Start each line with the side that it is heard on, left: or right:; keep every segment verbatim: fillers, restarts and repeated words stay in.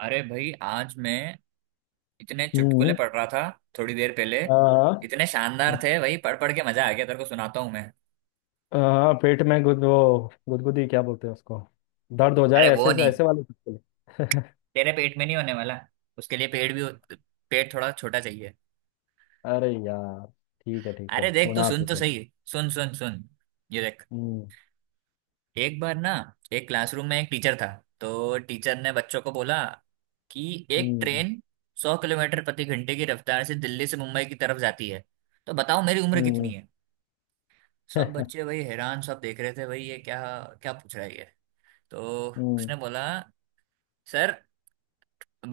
right: अरे भाई, आज मैं इतने चुटकुले
left: हम्म।
right: पढ़ रहा था थोड़ी देर पहले।
left: हाँ।
right: इतने शानदार थे भाई, पढ़ पढ़ के मजा आ गया। तेरे को सुनाता हूँ मैं।
left: हाँ, पेट में गुद वो गुदगुदी क्या बोलते हैं उसको, दर्द हो
right: अरे
left: जाए
right: वो
left: ऐसे
right: नहीं,
left: ऐसे वाले चुटकुले।
right: तेरे पेट में नहीं होने वाला। उसके लिए पेट भी, पेट थोड़ा छोटा चाहिए।
left: अरे यार। ठीक है ठीक
right: अरे
left: है,
right: देख, तू
left: सुना
right: सुन
left: तू
right: तो
left: तो।
right: सही। सुन सुन सुन, ये देख।
left: हम्म।
right: एक बार ना, एक क्लासरूम में एक टीचर था। तो टीचर ने बच्चों को बोला कि एक
left: हम्म।
right: ट्रेन सौ किलोमीटर प्रति घंटे की रफ्तार से दिल्ली से मुंबई की तरफ जाती है, तो बताओ मेरी उम्र कितनी
left: हम्म।
right: है। सब बच्चे वही हैरान, सब देख रहे थे भाई ये क्या, क्या पूछ रहा है ये। तो
left: हम्म।
right: उसने बोला, सर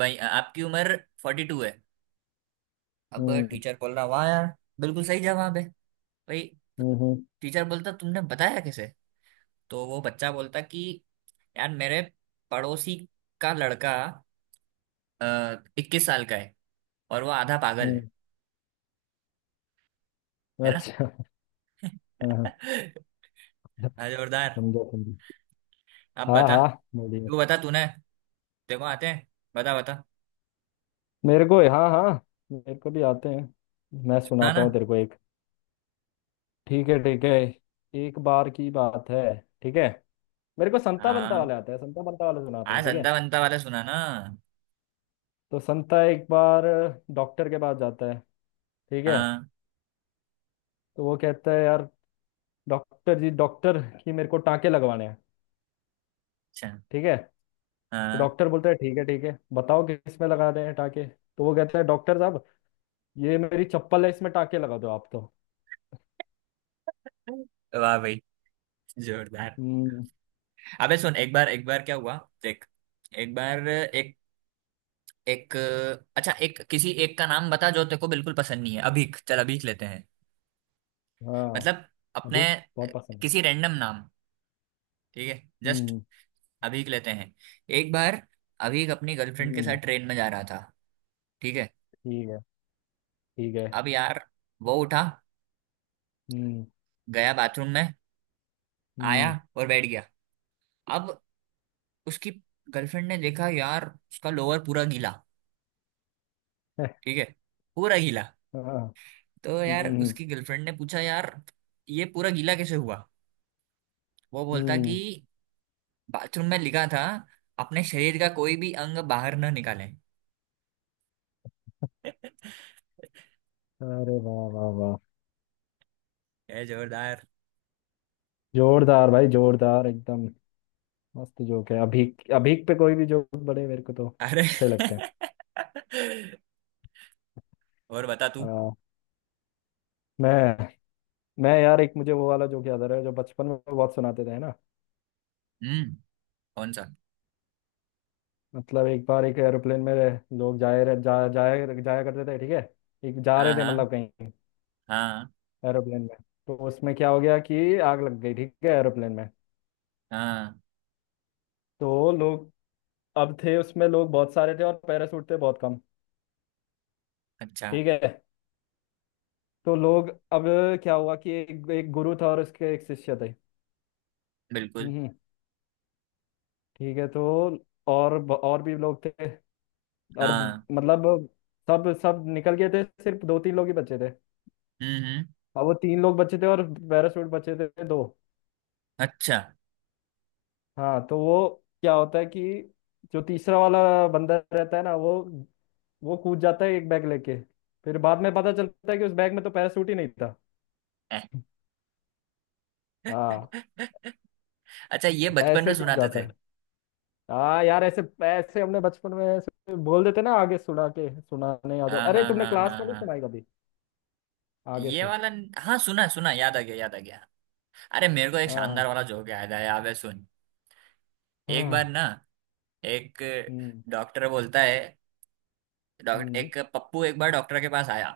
right: भाई आपकी उम्र फोर्टी टू है। अब
left: हम्म।
right: टीचर बोल रहा, वाह यार, बिल्कुल सही जवाब है भाई।
left: हम्म।
right: टीचर बोलता, तुमने बताया कैसे। तो वो बच्चा बोलता कि यार मेरे पड़ोसी का लड़का इक्कीस साल का है और वो आधा पागल है
left: हम्म,
right: है ना।
left: अच्छा। हाँ,
right: हाँ, जोरदार।
left: समझो समझो।
right: अब
left: हाँ
right: बता
left: हाँ, बोलिए।
right: तू, बता। तूने देखो आते हैं, बता बता।
left: मेरे को हाँ हाँ, मेरे को भी आते हैं। मैं
right: सुना
left: सुनाता हूँ
right: ना।
left: तेरे को एक। ठीक है ठीक है। एक बार की बात है। ठीक है। मेरे को संता बंता
right: हाँ
left: वाले आता है, संता बंता वाले सुनाता
right: हाँ,
left: हूँ, ठीक है।
right: संता बनता वाला सुना ना।
left: तो संता एक बार डॉक्टर के पास जाता है, ठीक है।
right: हाँ,
left: तो वो कहता है, यार डॉक्टर जी डॉक्टर कि मेरे को टाँके लगवाने हैं।
right: अच्छा,
left: ठीक है, तो
right: हाँ।
left: डॉक्टर बोलता है ठीक है ठीक है, बताओ किस में लगा दें टाँके। तो वो कहता है डॉक्टर साहब, ये मेरी चप्पल है, इसमें टाँके लगा दो आप तो।
right: वाह भाई, जोरदार।
left: हम्म।
right: अबे सुन, एक बार एक बार क्या हुआ, देख। एक बार एक एक, अच्छा, एक किसी एक का नाम बता जो तेरे को बिल्कुल पसंद नहीं है। अभीक चल, अभीक लेते हैं।
left: हाँ,
right: मतलब अपने
left: अभी बहुत पसंद है।
right: किसी रैंडम नाम, ठीक है, जस्ट
left: हम्म
right: अभीक लेते हैं। एक बार अभीक अपनी गर्लफ्रेंड के साथ
left: हम्म।
right: ट्रेन में जा रहा था, ठीक है।
left: ठीक है ठीक है।
right: अब यार, वो उठा,
left: हम्म
right: गया बाथरूम में, आया
left: हम्म।
right: और बैठ गया। अब उसकी गर्लफ्रेंड ने देखा यार, उसका लोअर पूरा गीला, ठीक है, पूरा गीला।
left: हाँ।
right: तो यार
left: हम्म
right: उसकी गर्लफ्रेंड ने पूछा, यार ये पूरा गीला कैसे हुआ। वो बोलता कि
left: हम्म।
right: बाथरूम में लिखा था, अपने शरीर का कोई भी अंग बाहर न निकालें।
left: अरे वाह वाह वाह।
right: ये जोरदार।
left: जोरदार भाई, जोरदार एकदम। मस्त जोक है, अभीक अभीक पे कोई भी जोक बड़े मेरे को तो
right: अरे
left: अच्छे लगते हैं।
right: और बता तू।
left: आ, मैं मैं यार, एक मुझे वो वाला जोक याद आ रहा है जो बचपन में बहुत सुनाते थे, है ना।
right: हम्म, कौन सा।
left: मतलब एक बार एक एरोप्लेन में लोग जाए रहे- जा जाया जाया करते थे, ठीक है। एक जा
right: हाँ
left: रहे थे
right: हाँ
left: मतलब कहीं,
right: हाँ
left: एरोप्लेन में। तो उसमें क्या हो गया कि आग लग गई, ठीक है, एरोप्लेन में।
right: हाँ,
left: तो लोग अब थे उसमें, लोग बहुत सारे थे और पैराशूट थे बहुत कम।
right: अच्छा,
left: ठीक है। तो लोग अब क्या हुआ कि एक, एक गुरु था और उसके एक शिष्य थे।
right: बिल्कुल,
left: हम्म हम्म, ठीक है। तो और ब- और भी लोग थे। और ब-
right: हाँ,
left: मतलब सब सब निकल गए थे, सिर्फ दो तीन लोग ही बचे थे।
right: हम्म हम्म,
left: अब वो तीन लोग बचे थे और पैराशूट बचे थे दो।
right: अच्छा
left: हाँ, तो वो क्या होता है कि जो तीसरा वाला बंदा रहता है ना, वो वो कूद जाता है एक बैग लेके। फिर बाद में पता चलता है कि उस बैग में तो पैराशूट ही नहीं था। हाँ।
right: अच्छा, ये बचपन में
left: ऐसे क्यों
right: सुनाते
left: जाता
right: थे।
left: है। हाँ यार, ऐसे ऐसे हमने बचपन में ऐसे बोल देते ना, आगे सुना के सुनाने आ जाओ,
right: हाँ
left: अरे
right: हाँ
left: तुमने
right: हाँ
left: क्लास
right: हाँ
left: में नहीं
right: हाँ,
left: सुनाई कभी। आगे
right: ये
left: से।
right: वाला, हाँ सुना है, सुना है, याद आ गया याद आ गया। अरे मेरे को एक
left: हाँ हाँ
right: शानदार वाला जोक याद आया, अबे सुन। एक बार
left: हाँ।
right: ना, एक
left: हम्म।
right: डॉक्टर बोलता है, डॉक्टर,
left: हम्म।
right: एक पप्पू एक बार डॉक्टर के पास आया।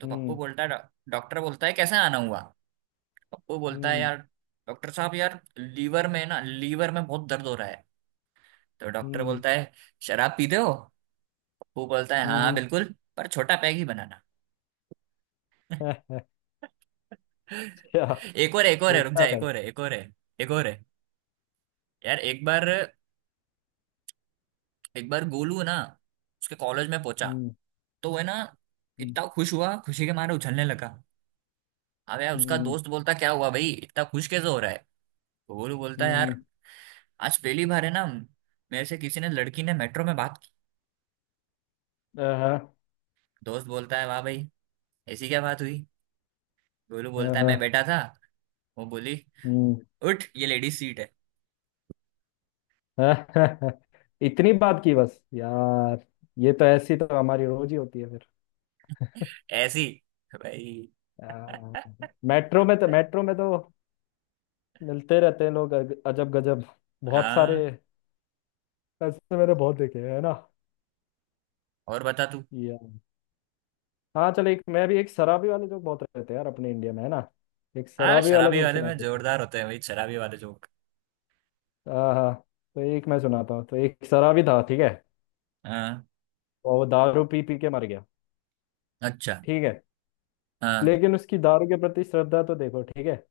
right: तो पप्पू
left: हम्म।
right: बोलता है, डॉ- डॉक्टर बोलता है कैसे आना हुआ। पप्पू बोलता है,
left: हम्म।
right: यार डॉक्टर साहब, यार लीवर में ना, लीवर में बहुत दर्द हो रहा है। तो डॉक्टर
left: हम्म।
right: बोलता है शराब पीते हो। पप्पू बोलता है हाँ
left: हम्म।
right: बिल्कुल, पर छोटा पैग ही बनाना।
left: अच्छा,
right: एक और, एक और है, रुक जा,
left: छोटा था।
right: एक और है, एक और है। एक और है यार। एक बार एक बार गोलू है ना, उसके कॉलेज में पहुंचा।
left: हम्म।
right: तो वह ना
left: हम्म।
right: इतना खुश हुआ, खुशी के मारे उछलने लगा। अब यार उसका
left: हम्म।
right: दोस्त बोलता, क्या हुआ भाई, इतना खुश कैसे हो रहा है। तो गोलू बोलता यार,
left: हम्म।
right: आज पहली बार है ना मेरे से किसी ने, लड़की ने मेट्रो में बात की।
left: आहा।
right: दोस्त बोलता है, वाह भाई, ऐसी क्या बात हुई। गोलू बोलता है,
left: आहा।
right: मैं बैठा था, वो बोली,
left: हम्म।
right: उठ ये लेडीज सीट है।
left: इतनी बात की बस यार। ये तो ऐसी तो हमारी रोज ही होती है फिर।
right: ऐसी, भाई।
left: आह। मेट्रो में तो, मेट्रो में तो मिलते रहते हैं लोग अज- अजब गजब, बहुत सारे।
right: हाँ,
left: ऐसे मैंने बहुत देखे हैं, है
right: और बता तू।
left: ना। हाँ चल, एक मैं भी, एक शराबी वाले जोक बहुत रहते हैं यार अपने इंडिया में, है ना। एक
right: हाँ,
left: शराबी वाला
right: शराबी
left: जोक
right: वाले
left: सुना
right: में
left: देता हूँ।
right: जोरदार होते हैं भाई, शराबी वाले जोक।
left: हाँ हाँ। तो एक मैं सुनाता हूँ, तो एक शराबी था, ठीक है।
right: हाँ,
left: और वो दारू पी पी के मर गया।
right: अच्छा,
left: ठीक है।
right: हाँ,
left: लेकिन उसकी दारू के प्रति श्रद्धा तो देखो, ठीक है।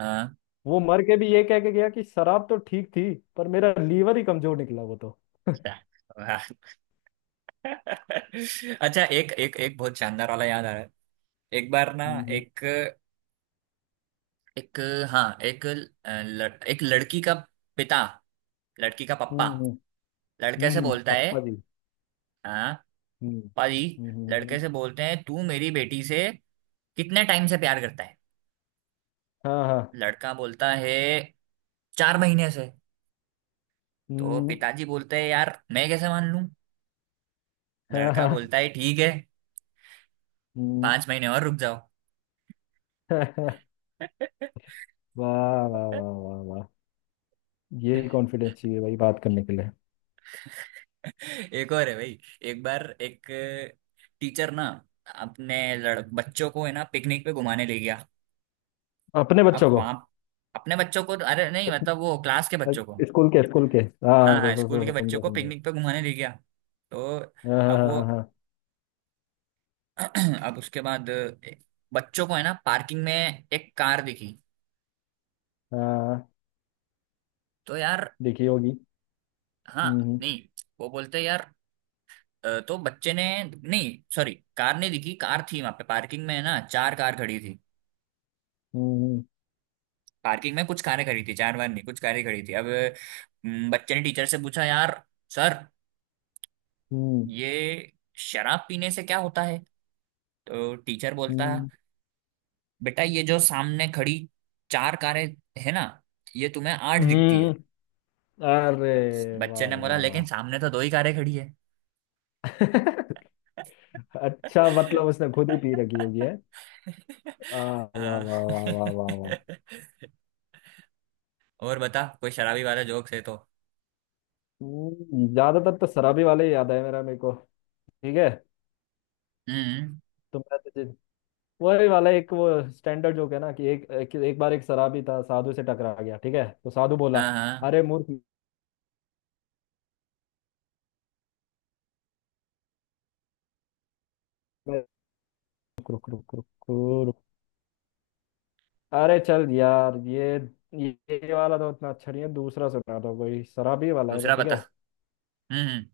right: हाँ,
left: वो मर के भी ये कह के गया कि शराब तो ठीक थी, पर मेरा लीवर ही कमजोर निकला वो तो।
right: हाँ। अच्छा, एक एक एक बहुत शानदार वाला याद आ रहा है। एक बार ना,
left: हम्म।
right: एक एक, हाँ, एक ल, एक लड़की का पिता, लड़की का पप्पा
left: हम्म।
right: लड़के
left: हम्म।
right: से
left: हम्म,
right: बोलता है,
left: पप्पा जी।
right: हाँ,
left: हम्म।
right: पप्पा जी,
left: हम्म।
right: लड़के
left: हम्म,
right: से बोलते हैं, तू मेरी बेटी से कितने टाइम से प्यार करता है।
left: हाँ हाँ।
right: लड़का बोलता है, चार महीने से। तो
left: हम्म।
right: पिताजी बोलते हैं यार मैं कैसे मान लूं।
left: हाँ
right: लड़का
left: हाँ।
right: बोलता है, ठीक है,
left: हम्म।
right: पांच महीने और रुक जाओ।
left: वाह वाह वाह वाह वाह। यही कॉन्फिडेंस चाहिए भाई, बात करने के लिए।
right: एक और है भाई। एक बार एक टीचर ना, अपने लड़ बच्चों को है ना पिकनिक पे घुमाने ले गया।
left: अपने
right: अब
left: बच्चों को।
right: वहां, अपने बच्चों को, अरे नहीं मतलब वो क्लास के बच्चों को,
left: स्कूल के स्कूल के।
right: हाँ
left: हाँ तो,
right: हाँ
left: तो,
right: स्कूल के
left: तो,
right: बच्चों
left: समझा
right: को
left: समझा।
right: पिकनिक पे घुमाने ले गया। तो
left: हाँ
right: अब
left: हाँ
right: वो
left: हाँ हाँ
right: अब उसके बाद बच्चों को है ना पार्किंग में एक कार दिखी,
left: हाँ, हाँ,
right: तो यार,
left: देखी होगी।
right: हाँ
left: हम्म।
right: नहीं, वो बोलते यार, अ, तो बच्चे ने, नहीं सॉरी, कार नहीं दिखी, कार थी वहां पे पार्किंग में है ना, चार कार खड़ी थी,
left: हम्म।
right: पार्किंग में कुछ कारें खड़ी थी, चार बार नहीं, कुछ कारें खड़ी थी। अब हम्म, बच्चे ने टीचर से पूछा, यार सर
left: हम्म।
right: ये शराब पीने से क्या होता है। तो टीचर बोलता है,
left: हम्म।
right: बेटा, ये जो सामने खड़ी चार कारें है ना, ये तुम्हें आठ दिखती
left: हम्म।
right: है।
left: हम्म। अरे
right: बच- बच्चे
left: वाह
right: ने बोला
left: वाह वाह।
right: लेकिन सामने तो दो ही कारें खड़ी है।
left: अच्छा, मतलब उसने खुद ही पी रखी होगी है। आ, वाह
right: हाँ,
left: वाह वाह वाह वाह वाह।
right: और बता कोई शराबी वाला जोक्स है तो।
left: हम्म, ज्यादातर तो शराबी वाले ही याद है मेरा मेरे को। ठीक है।
right: हम्म,
left: तो मैं तुझे वही वाला एक वो स्टैंडर्ड जोक है ना कि एक एक, एक बार एक शराबी था, साधु से टकरा गया, ठीक है, तो साधु बोला,
right: हाँ हाँ,
left: अरे मूर्ख मैं- रुक रुक रुक रुक रुक। अरे चल यार, ये ये ये वाला तो उतना अच्छा नहीं है, दूसरा सुना दो कोई शराबी वाला है
right: दूसरा
left: बट, ठीक
right: बता।
left: है।
right: हम्म,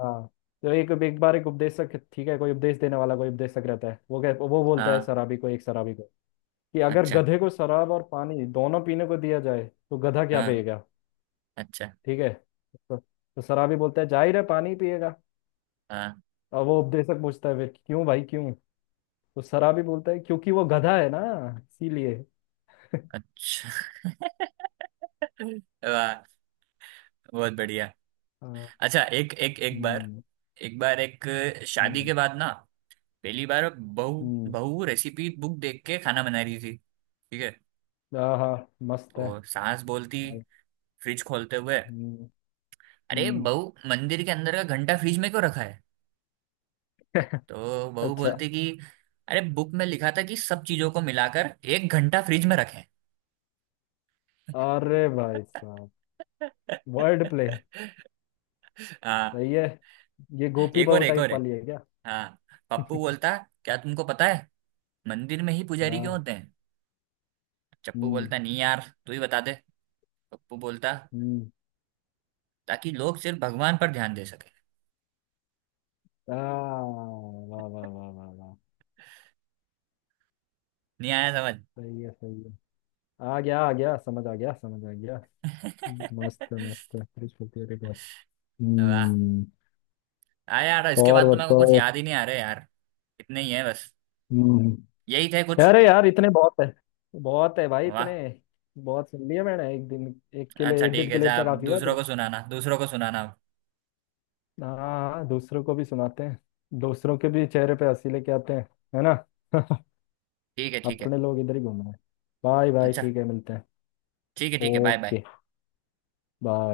left: हाँ। तो एक एक बार एक उपदेशक, ठीक है, कोई उपदेश देने वाला कोई उपदेशक रहता है, वो कह वो बोलता है
right: हाँ,
left: शराबी को, एक शराबी को, कि अगर
right: अच्छा,
left: गधे को शराब और पानी दोनों पीने को दिया जाए तो गधा क्या
right: हाँ,
left: पिएगा।
right: अच्छा,
left: ठीक है। तो, तो शराबी बोलता है जाहिर है पानी पिएगा।
right: हाँ,
left: और वो उपदेशक पूछता है फिर क्यों भाई क्यों। तो सरा भी बोलता है क्योंकि वो गधा है ना, इसीलिए।
right: अच्छा। वाह, बहुत बढ़िया।
left: हाँ।
right: अच्छा, एक एक एक बार,
left: हम्म।
right: एक बार एक शादी
left: हम्म।
right: के बाद ना पहली बार बहू,
left: हम्म,
right: बहू रेसिपी बुक देख के खाना बना रही थी, ठीक है।
left: आहा, मस्त है।
right: तो सास बोलती, फ्रिज खोलते हुए,
left: हम्म।
right: अरे
left: हम्म,
right: बहू मंदिर के अंदर का घंटा फ्रिज में क्यों रखा है। तो बहू
left: अच्छा।
right: बोलती कि अरे बुक में लिखा था कि सब चीजों को मिलाकर एक घंटा फ्रिज में रखें।
left: अरे भाई साहब। Word play.
right: हाँ,
left: सही है। ये गोपी
right: एक
left: बहू
right: और, एक और
left: टाइप
right: है।
left: वाली है क्या।
right: हाँ, पप्पू बोलता, क्या तुमको पता है मंदिर में ही पुजारी क्यों
left: हाँ।
right: होते हैं। चप्पू
left: हम्म।
right: बोलता, नहीं यार तू ही बता दे। पप्पू बोलता,
left: हम्म।
right: ताकि लोग सिर्फ भगवान पर ध्यान दे सके।
left: आ वाह वाह वाह वाह वाह।
right: नहीं आया समझ।
left: सही है सही है। आ गया आ गया, समझ आ गया, समझ आ गया। हम्म, मस्त है, मस्त है। Rich होती है, देखो।
right: वाह।
left: हम्म।
right: हाँ यार, इसके
left: और
right: बाद तो मेरे को कुछ
left: बताओ।
right: याद ही नहीं आ रहे यार, इतने ही है बस,
left: हम्म।
right: यही थे कुछ।
left: अरे यार, इतने बहुत है। बहुत है भाई, इतने।
right: वाह,
left: बहुत सुन लिए मैंने एक दिन। एक के लिए
right: अच्छा,
left: एक
right: ठीक
left: दिन के
right: है,
left: लिए
right: जा
left: इतना
right: अब
left: काफी है
right: दूसरों
left: पर।
right: को सुनाना, दूसरों को सुनाना अब।
left: हाँ हाँ, दूसरों को भी सुनाते हैं। दूसरों के भी चेहरे पे हंसी लेके आते हैं, है ना।
right: ठीक है ठीक है,
left: अपने लोग इधर ही घूम रहे हैं। बाय बाय,
right: अच्छा,
left: ठीक है, मिलते हैं।
right: ठीक है ठीक है, बाय बाय।
left: ओके। बाय।